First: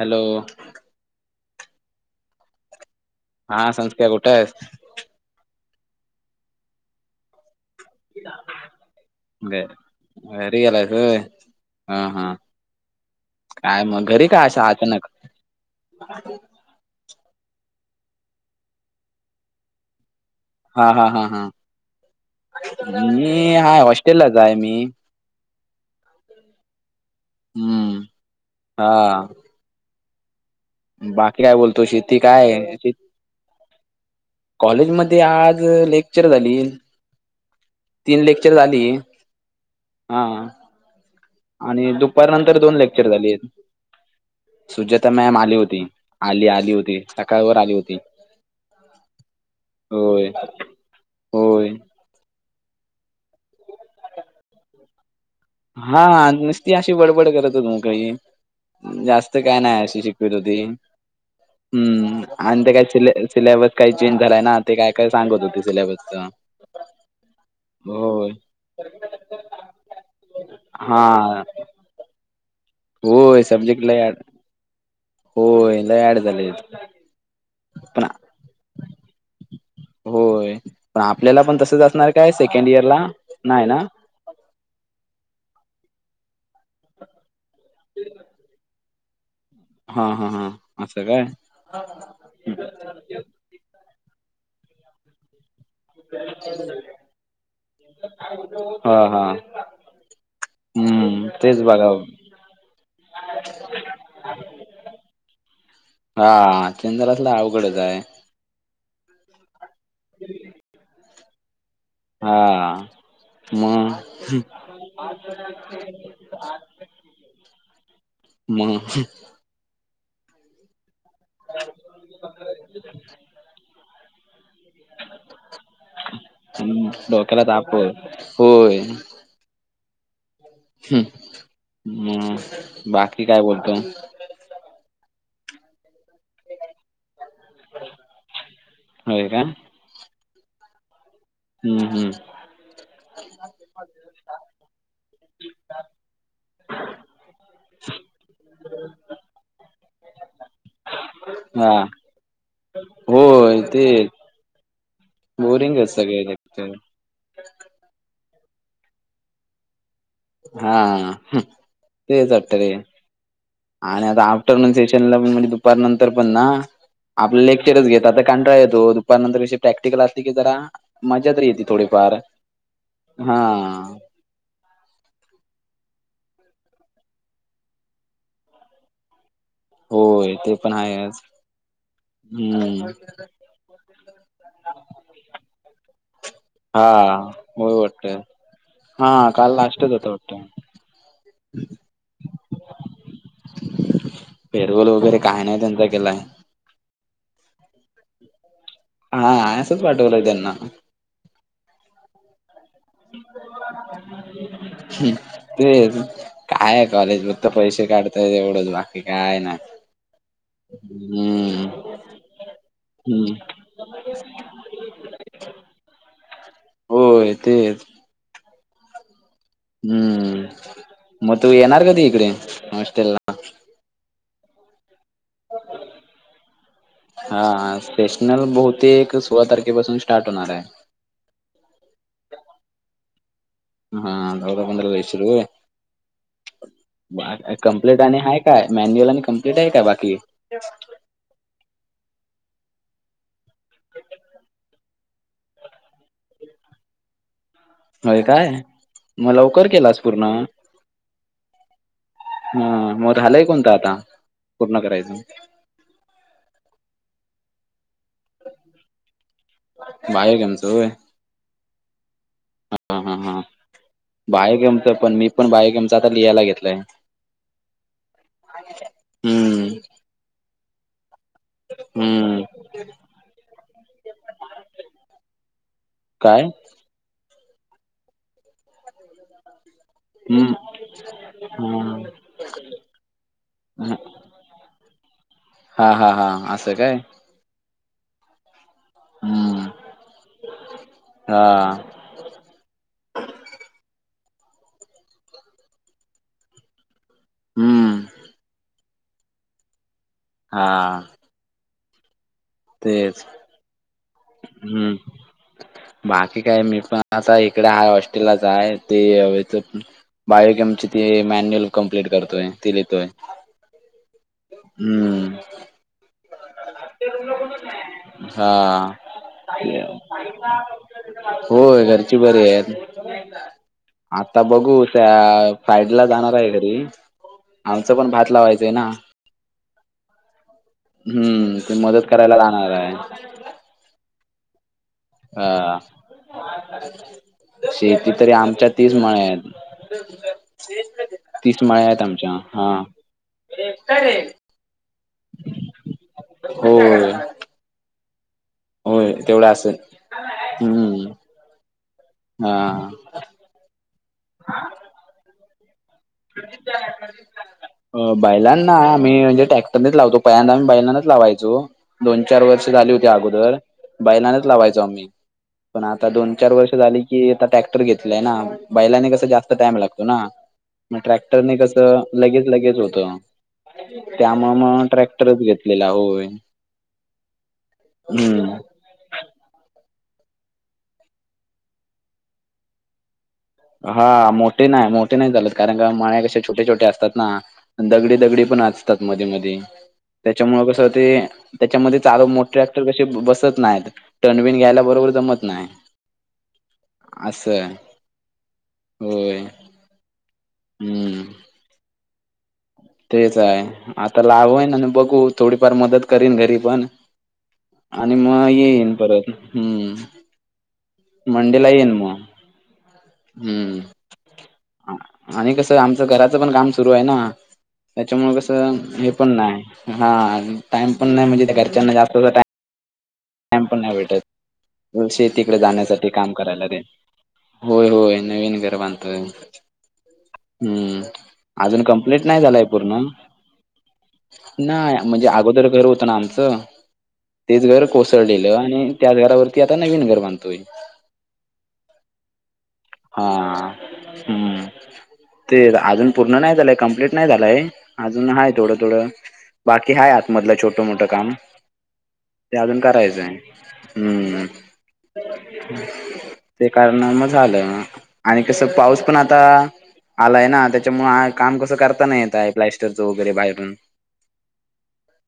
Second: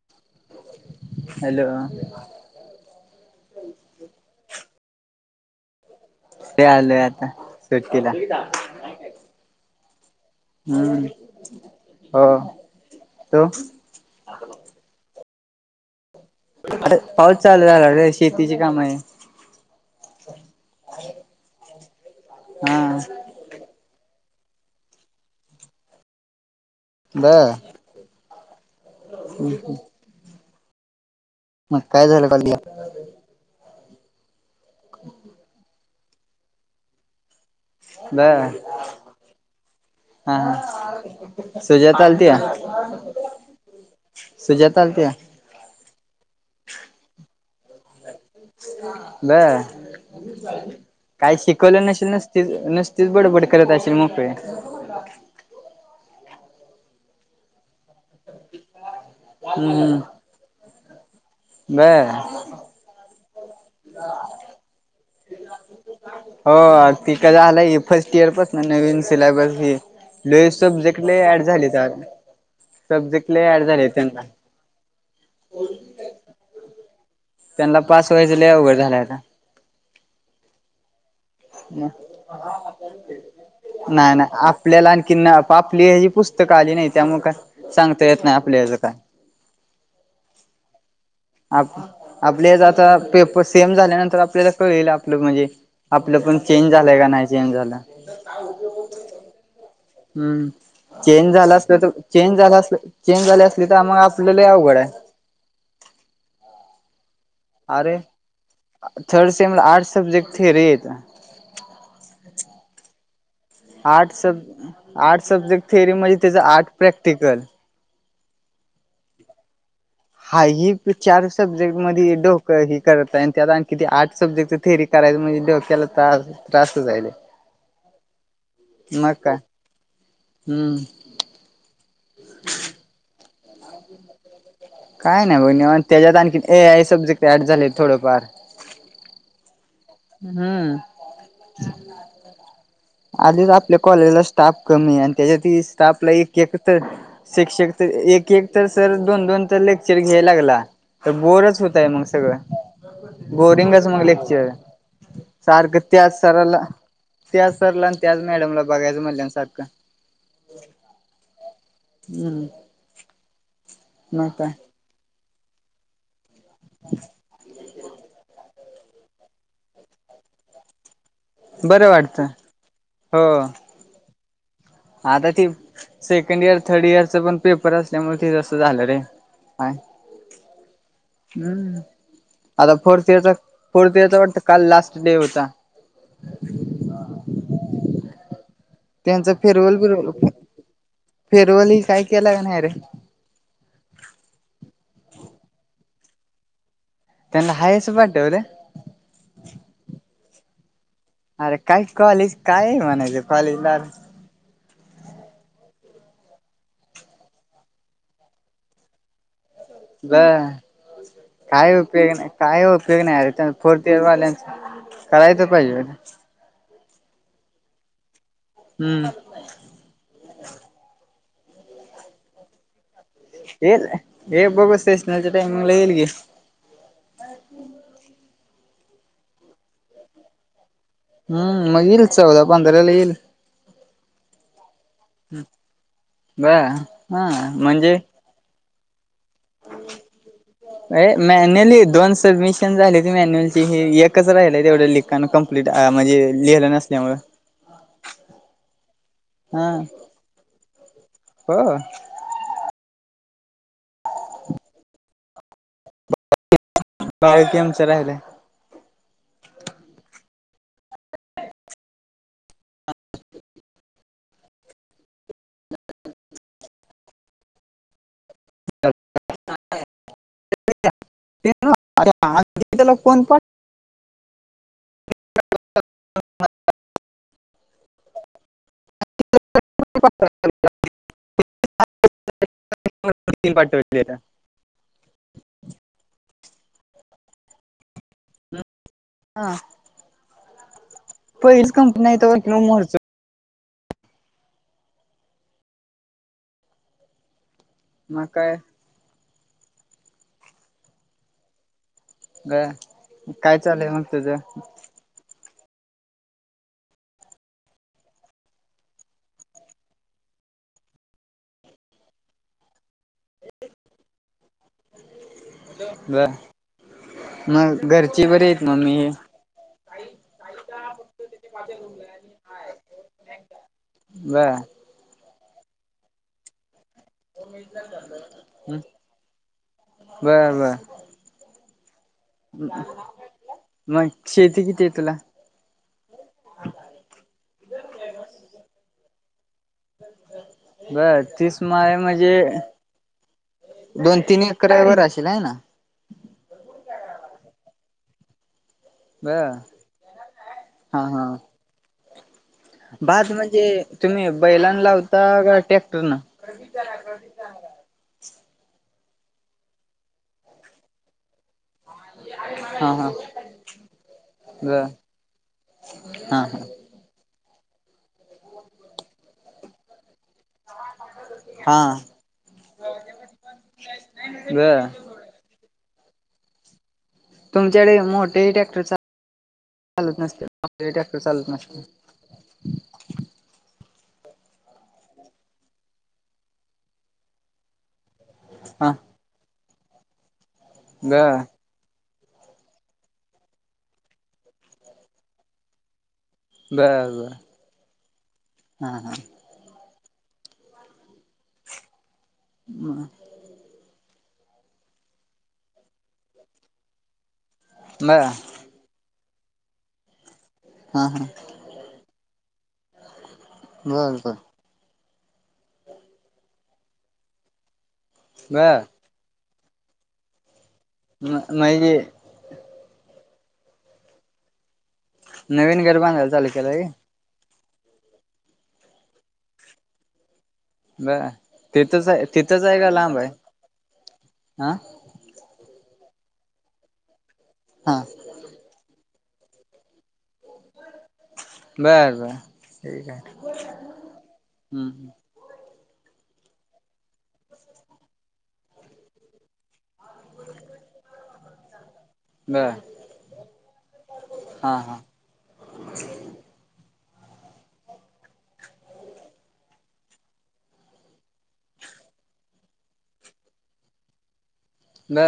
Hello hello हा संस्कारय कुठ ते आल आता सु्टला घरी गेलायस व्हय हा हो हा तो कायं मंग घरी कां अंश्या अचांनक आरे पाऊसं चालूं झालां अरे शेतीची कामं आहेतं हां हां हां हां हां हां हा हां मी हांय हॉस्टेललांचंय आहे मी बर हम्मं हां हो हो [unintelligible] बाकी कायं बोलतों काय शेती झालं कॉलेजला कायं शेती कॉलेजमंध्ये आंज लेक्चर्स झालीं तीनं बर लेक्चर झालीं हा हां हा आणि सुजाता आलती दुपांर का नंतर दोन लेक्चर झाले सुजाता आलती सुजेतां का मॅम आली होती आंली आंली होती संकाळवंर आंली होती बरं होय कांहीं होय शिकवलं नशीलं नसं ते नुसंतीच बडबड करतं असील मोकळे हा नुस्ती अशी बडबड करतं होती कांहीं जास्तं कायं नाहीं हम्म अशी शिक बर हम्मं आणलं होतं कां चूल्यांवर कांहीं चेंज झालायं नां ते कायं कायं सांगतं होते सिलेबसच हो ती का झालंय फर्स्ट हो इयर पासन नवीन सिलेबंस बी हां नवीन सब्जेंक्ट हा लंय ऍड झाले तरं सब्जेक्टं होय लंय हार्ड झाले त्यांनां हो लंय एंड यांडं झाले आहे. त्यांनां पासं व्हायचं लंय अंव उघडं झालंय आतां होय पण आपल्याला पण तसच असणार नाहीं नाहीं काय सेकंड इयर ला नाही ना [unintelligible] त्यांल्यांला आणंखीन आपलीं ही पुस्तकं आली नाहीं त्यांमु का सांगतां येतं नाहीं आपल्याचं कायं हां हां हां असं कायं आप आपल्यांच आतां पेपर सेम झाल्यांनंतर आपल्यांला कळेलं आपलं म्हणजे आपलं पणं चेंज झालंय की नाहीं चेंज झालं हां हां हम्मं चेंज झालं असलं बघा तरं चेंज झालं असं चेंज झाले असली तरं मंग आम्हां आपल्यांला लंय अवघडं आहे हां चंदणांतलां हां होयं अरे थर्ड सेम आर्ट सब्जेंक्ट थेरीआहेतं हां आंर्ट सब आंर्ट सब्जेक्ट थिअरी म्हणजे त्याचं आंर्ट प्रॅक्टिकलं हम्मं हांय एक पिकंचारंस सब्जेक्टं मंध्ये डोकं ही करतं आणि त्यां कि आर्ट सब्जेक्टं थेरीरायं म्हजे डोक्यांला तास त्रांसंच आहे डोकलां तांप आहे हो मं कांयं हम्मं हम्मं बाकी कायं बोलतो कायं नाही बघणी त्यांच्यात आणखी ए आंय सब्जेक्टं ऍड झाले थोडेफार होयं कायं हम्मं हम्मं हम्मं आधीचं आपल्यां कॉलेजलां स्टांफ कमी आहे आणि त्यांच्यात स्टाफलां एक एक तरं शिक्षक तरं एक एक तरं सर दोन दोन तरं लेक्चर घ्यांयं लांगलां तर बोरचं हा होतंय मंग सगळं होय ते बोरिंगचं मंग लेक्चर आहे सारखं बोरिंगच त्याचं सगळे संरला लेक्चर त्यां संरला आणि त्याचं मॅडमलां बघायचं म्हल्यां सारखं हां तेचं हम्म वाटतं र आणि आतां मग काय आफ्टरनून त्यांनां म्हणजे दुपांर नंतर पणं नां आपलं लेक्चरच घेत आतां कांटाळा येतों दूपार नंतर अशी प्रॅक्टिकलं असते की जरा मज्जा तरी येते बरं थोडीफांर वाटतं हां आतां ती सेकंडी ईयर थर्ड ईयरच पणं पेपर असल्यामुळें ते तसं झालं रे काय होय ते पण हा हम्म आता फोर्थ इयरचा फोर्थ इयरचा वाटत काल लास्ट डे होता हा हो वाटतय हा काल लास्च होत वाटतय फेरवली काय केला नाही रे पेरवल वगैरे काही नाही त्यांचा केलाय त्यांनाला हास पाट्टेव रे हा आस पाठकजना अरे काय कॉलेज काय आहे म्हणायचं कॉलेज ला तेच काय कॉलेज फक्त पैसे काढताय एवढंच बाकी काय ना ब काय उपयोग नाही काय उपयोग नाही हम्म अरे फोर्थयरवाल्यांच करायचं पाहिजे होय तेच हम्म हम्म मग तू येणार कधी इकडे हॉस्टेल ला येल हे बघू स्टेशनाच्या टाइमिंग ला येईल गे हा सेशनल बहुतेक सोळा तारखेपासून स्टार्ट होणार आहे हम्म मग येईल चौदा पंधराला येईल हा नदा पंधराशरू ब हा आहे म्हणजे कमप्लेट आणि आहेा काय मॅन्युअल आणि कमप्लीट आहे का बाकी अ मॅन्युअली दोन सबमिशन झाली ती मॅन्युअलची ही एकच राहिले तेवढ्या लिखाण कम्प्लीट म्हणजे लिहिलं नसल्यामुला होय काय? मग लवकर हा केलास पूर्ण हो ह मग झालाय कोणत आता पूर्ण करायचं बाळकी आमचं राहिलंय बाहे गेम च होय. हा हा हा बाहे गेमचं पण मी पण बाहे गेमच आता लिहायला घेतलंय? हुम्म हम्म ला कोण पाण काय [inaudible] हम्म हम्म तीन पार्ट हा हा हा असं काय. हा हम्म हा पहिलीच कंपनी नाही कि मोरच हुम्म म ग काय हा तेच ग काय चालेल मग तुज हम्म बाकी काय मी पण आता इकडे आहे हॉस्टेललाच आहे ते ह बायक आमची ती मॅन्युअल कम्प्लीट करतोय ती लहेतोय हम्म ब मग घरची बरी हा आहेत मम्मी ते होय घरची बरी आहे आता बर बघू त्या फ्रायडे ला जाणार आहे घरी आमचं पण भात लावायचं आहे ना बर बर हुम्म ते मदत करायला लाहणार आहे मग शेती किती आहे तुला. ह शेती तरी आमच्यातच म्ह बर तीस माळे मळ्यात आमच्या म्हणजे हा. दोन तीन एकर वर असशेल आहे ना. हो. होय बर तेवढं असं हम्म हा बाज म्हणजे तुम्ही बैलांना लावता का ट्रॅक्टर ना? अ बैलांना आम्ही म्हणजे ट्रॅक्टरनेच लावतो पयांदा आम्ही बैलांनाच लावायचो. दोन चार वर्ष झाली हा होती हा अगोदर बैलानाच लावायचो बर आम्ही पण आता दोन हा चार हा वर्ष झाली की आता ट्रॅक्टर घेतलाय ना बैलांनी कस जास्त टाइम लागतो ना. मग ट्रॅक्टरने हा कसं लगेच लगेच होत त्यामुळ बर मग ट्रॅक् रच घेतलेला होय. तुमच्याकडे मोठेही हम्म ट्रॅक्टर चालत नसतेे ट्रॅक्टर चालत नसते. हा मोठे नाही मोठे नाही चालत कारण का मळे कसे छोटे छोटे असतात ना दगडी दगडी पण हा असचतात मध्ये मध्ये त्याच्यामुळ कसं ते बर त्याच्यामध्ये चालू मोठ ट्रॅक्टर कसे बसत नाहीत टर्नबिन घ्यायला बरोबर जमत नाही. बर बर असं हा हा. हुम्म हम आता लावईन आणि बघू थोडीफार मदत करीन घरी पण आणि बर मग येईन परत हम हा हा मंडे ला येईन मग. बर बर हम्म आणि कसं आमचं घराचं पण काम सुरू आहे ना. त्याच्यामुळे कस बर हे पण नाही हा टाइम पण नाही म्हणजे घरच्यांना जास्त टाईम पण नाही भेटत शेतीकडे नवीन घर जाण्यासाठी बांधायला काम चालू करायला ते केलंय व्हय होय होय नवीन घर बांधतोय. हम्म बर अजून तिथंच आहे कमप्लीट नाही तिथंच झालाय आहे का पूर्ण लांब आहे हा नाही म्हणजे अगोदर घर होत ना आमचं ते हा कोसळलेलं आणि त्याच घरावरती आता नवीन घर बांधतोय. बर बर. ठीक हा आहे हम्म! ते अजून पूर्ण नाही झालंय कमप्लीट नाही झालंय अजून हाय थोडं थोडं. बाकी हाय आतमधलं छोटं मोठ काम. ते बर अजून करायचंय. हम्म! हा हा ते कारणामूळ झालं. आणि कसं पाऊस पण आता आलाय ना त्याच्यामुळ काम कसं करता नाही येत आहे प्लॅस्टरचं वगैरे बाहेरून. [inaudible] ब.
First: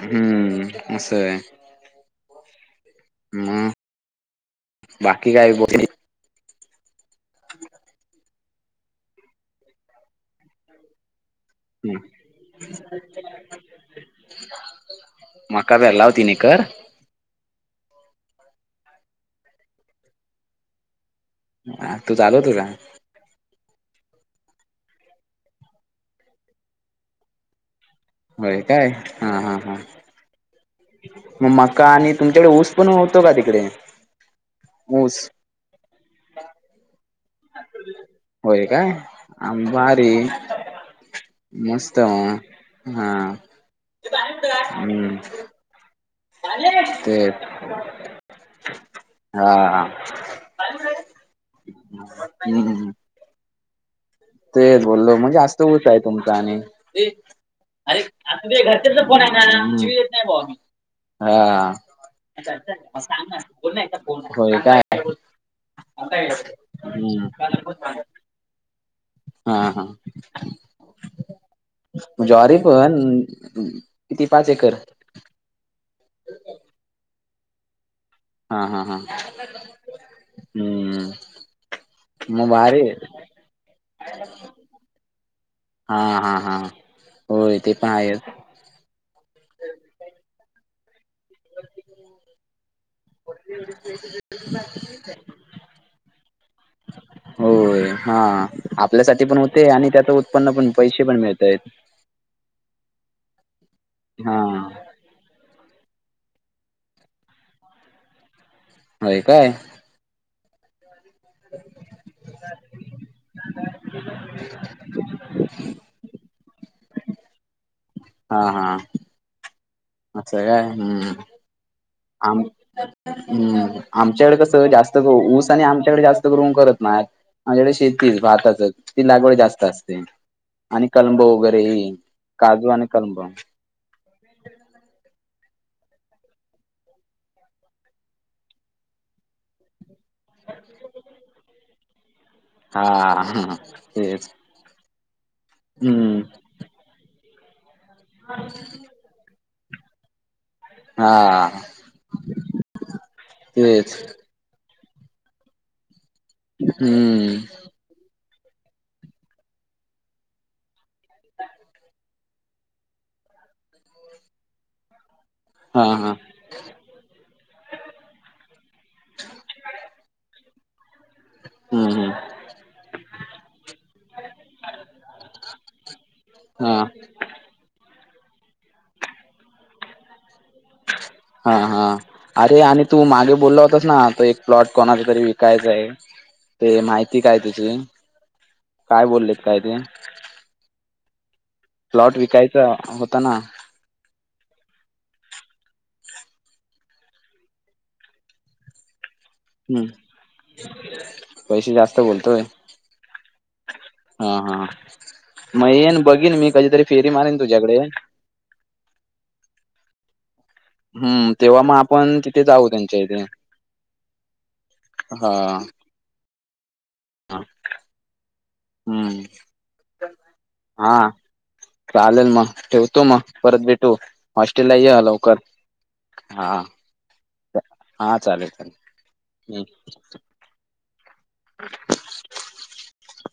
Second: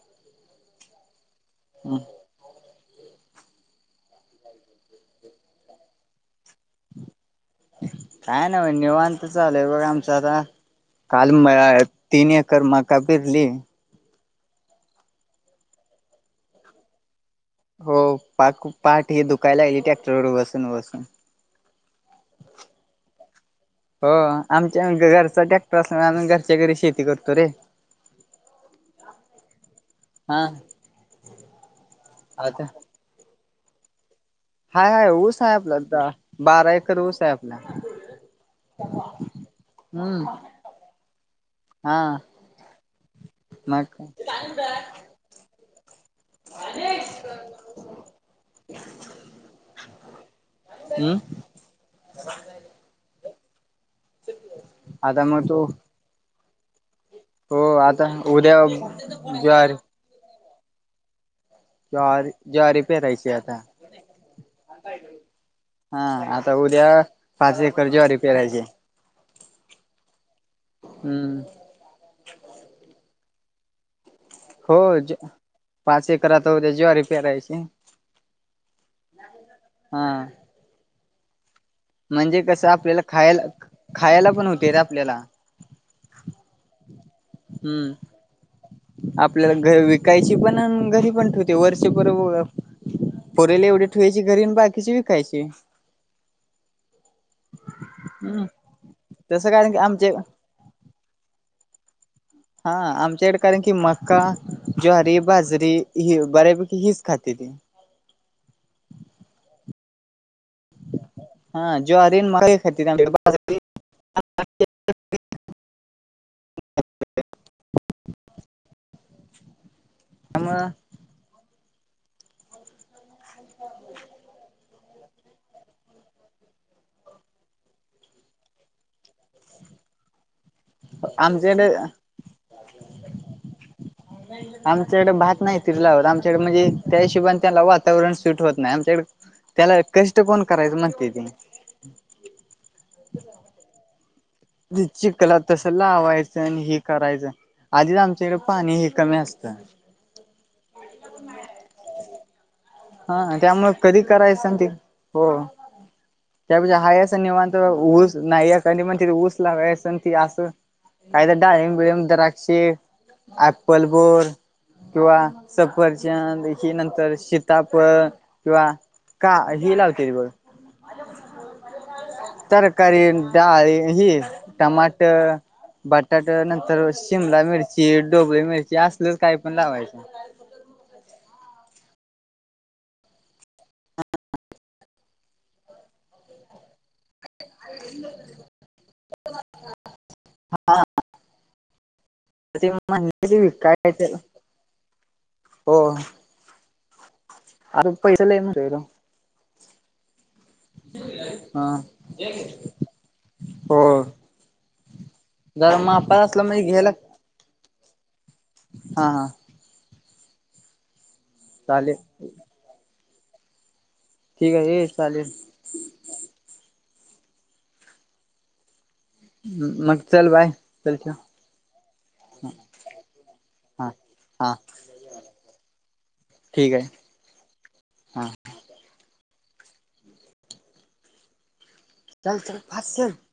हम्म असंय. मग बाकी काय ब काय नाही बघा निवांत चालु बघ आमच आता काल म तीन एकर मका पेरली. मका पेरला व तीन एकर. हो पाक पाठ हे दुखायला गली ट्रॅक्टर वर बसून बसून. ह तू चालूत का? हो आमच्या घरचा ट्रॅक्टर अस आम्ही घरच्या घरी शेती करतो रे. होय काय, हा हा हा हा मग मका आणि तुमच्याकडे आता ऊस पण होत तर का तिकडे? हाय हाय ऊस आहे आपला तिथं बारा एकर ऊस आहे. आपला होय काय, अंबारी हम्म मस्त, हा हा मग हम्म. [inaudible] हा. हम्म तेच बोललो आता म्हणजे मग तू [inaudible] आहे तुमचा आणि हो अरे आता ते उद्या घरचेच फोन आहे ज्वारी ना शिवी देत नाही ना भावा. ज्वारी ज्वारी पेरायची आता होय हा काय. आता उद्या पाच [inaudible] [inaudible] हा, हा, हम्म ज्वारी पण ती पाच एकर. हो पाच एकरात [unintelligible] ज्वारी पेरायची. हा, हा, हा, हम्म. म्हणजे मग कसं भारी आपल्याला खायला खायला पण होते ना आपल्याला. हा, हा, हा, होय ते पण हम्म आहेच. आपल्याला घरी विकायची पण घरी पण ठेवते वर्ष भर पुरेल एवढी ठेवायची घरी बाकीची विकायची. होय, हा हम्म आपल्यासाठी पण तसं होते कारण की आणि त्याच आमचे उत्पन्न पण पैसे पण मिळत आहेत. हा, आमच्याकडे कारण की मक्का हा ज्वारी, बाजरी हि बऱ्यापैकी हिच खात्यात. होय काय. हा ज्वारी [inaudible] [inaudible] हा हा. असं काय, आमच्याकडे हम्म! आम हम्म! आमच्याकडे कसं जास्त ऊस आणि आमच्याकडे जास्त करून नाही. माझ्याकडे शेती भाताच ती लागवड जास्त असते. आणि कळंब वगैरे आमच्याकडे काजू आणि कळंब. आमच्या इडें भात नाही. फिरला होता आमच्याकडे म्हणजे त्या हिशोबने त्याला वातावरण सुट होत नाही आमच्याकडे त्याला कष्ट कोण करायचं म्हणते तिने हा ह तेच चिकला तस हम्म लावायचं आणि हे करायचं आधीच आमच्याकडे पाणी हे. कमी असतं. हा. हा त्यामुळं तेच कधी करायचं सांग ते हो. त्याप हास हम्म निवांत ऊस नाही नि म्हण ऊस लागसं ती असं. काही तर डाळीमबिळीम द्राक्षी अप्पल बोर किंवा हा हा सफरचंद नंतर श तापण किंवा का हेि लावते र बघ. हम्म हम्म तरकारी डाळ ही टमाट बटाट हा नंतर शिमला मिरची डोबळी मिरची असलच काही पण लावायचं. हा हा अरे आणि तू मागे बोलला होतास ना तो एक प्लॉट कोणाचा तरी विकायचा आहे. ते माहिती काय तुझी? काय बोललेत काय ते हा प्लॉट विक कायच होता ना. का हो. अ पैस लय म्हणतंय सा. हम्म, हा पैसे जास्त बोलतोय. हो हा, हा म जरा येन मापात बघीन असला मी म्हणजे कधीतरी घ्यायला फेरी मारेन तुझ्याकडे. हा हा. हम्म तेव्हा मग चालेल आपण तिथे जाऊ त्यांच्या इथे. ठीक आहे ये. चालेल हा. हा, हम्म. मग चल बाय, हा चल ठेव. चालेल म, ठेवतो म, परत हा भेटू, हा हॉस्टेला ये लवकर. हा, ठीक आहे हा चालेल, चालेल हम. [unintelligible]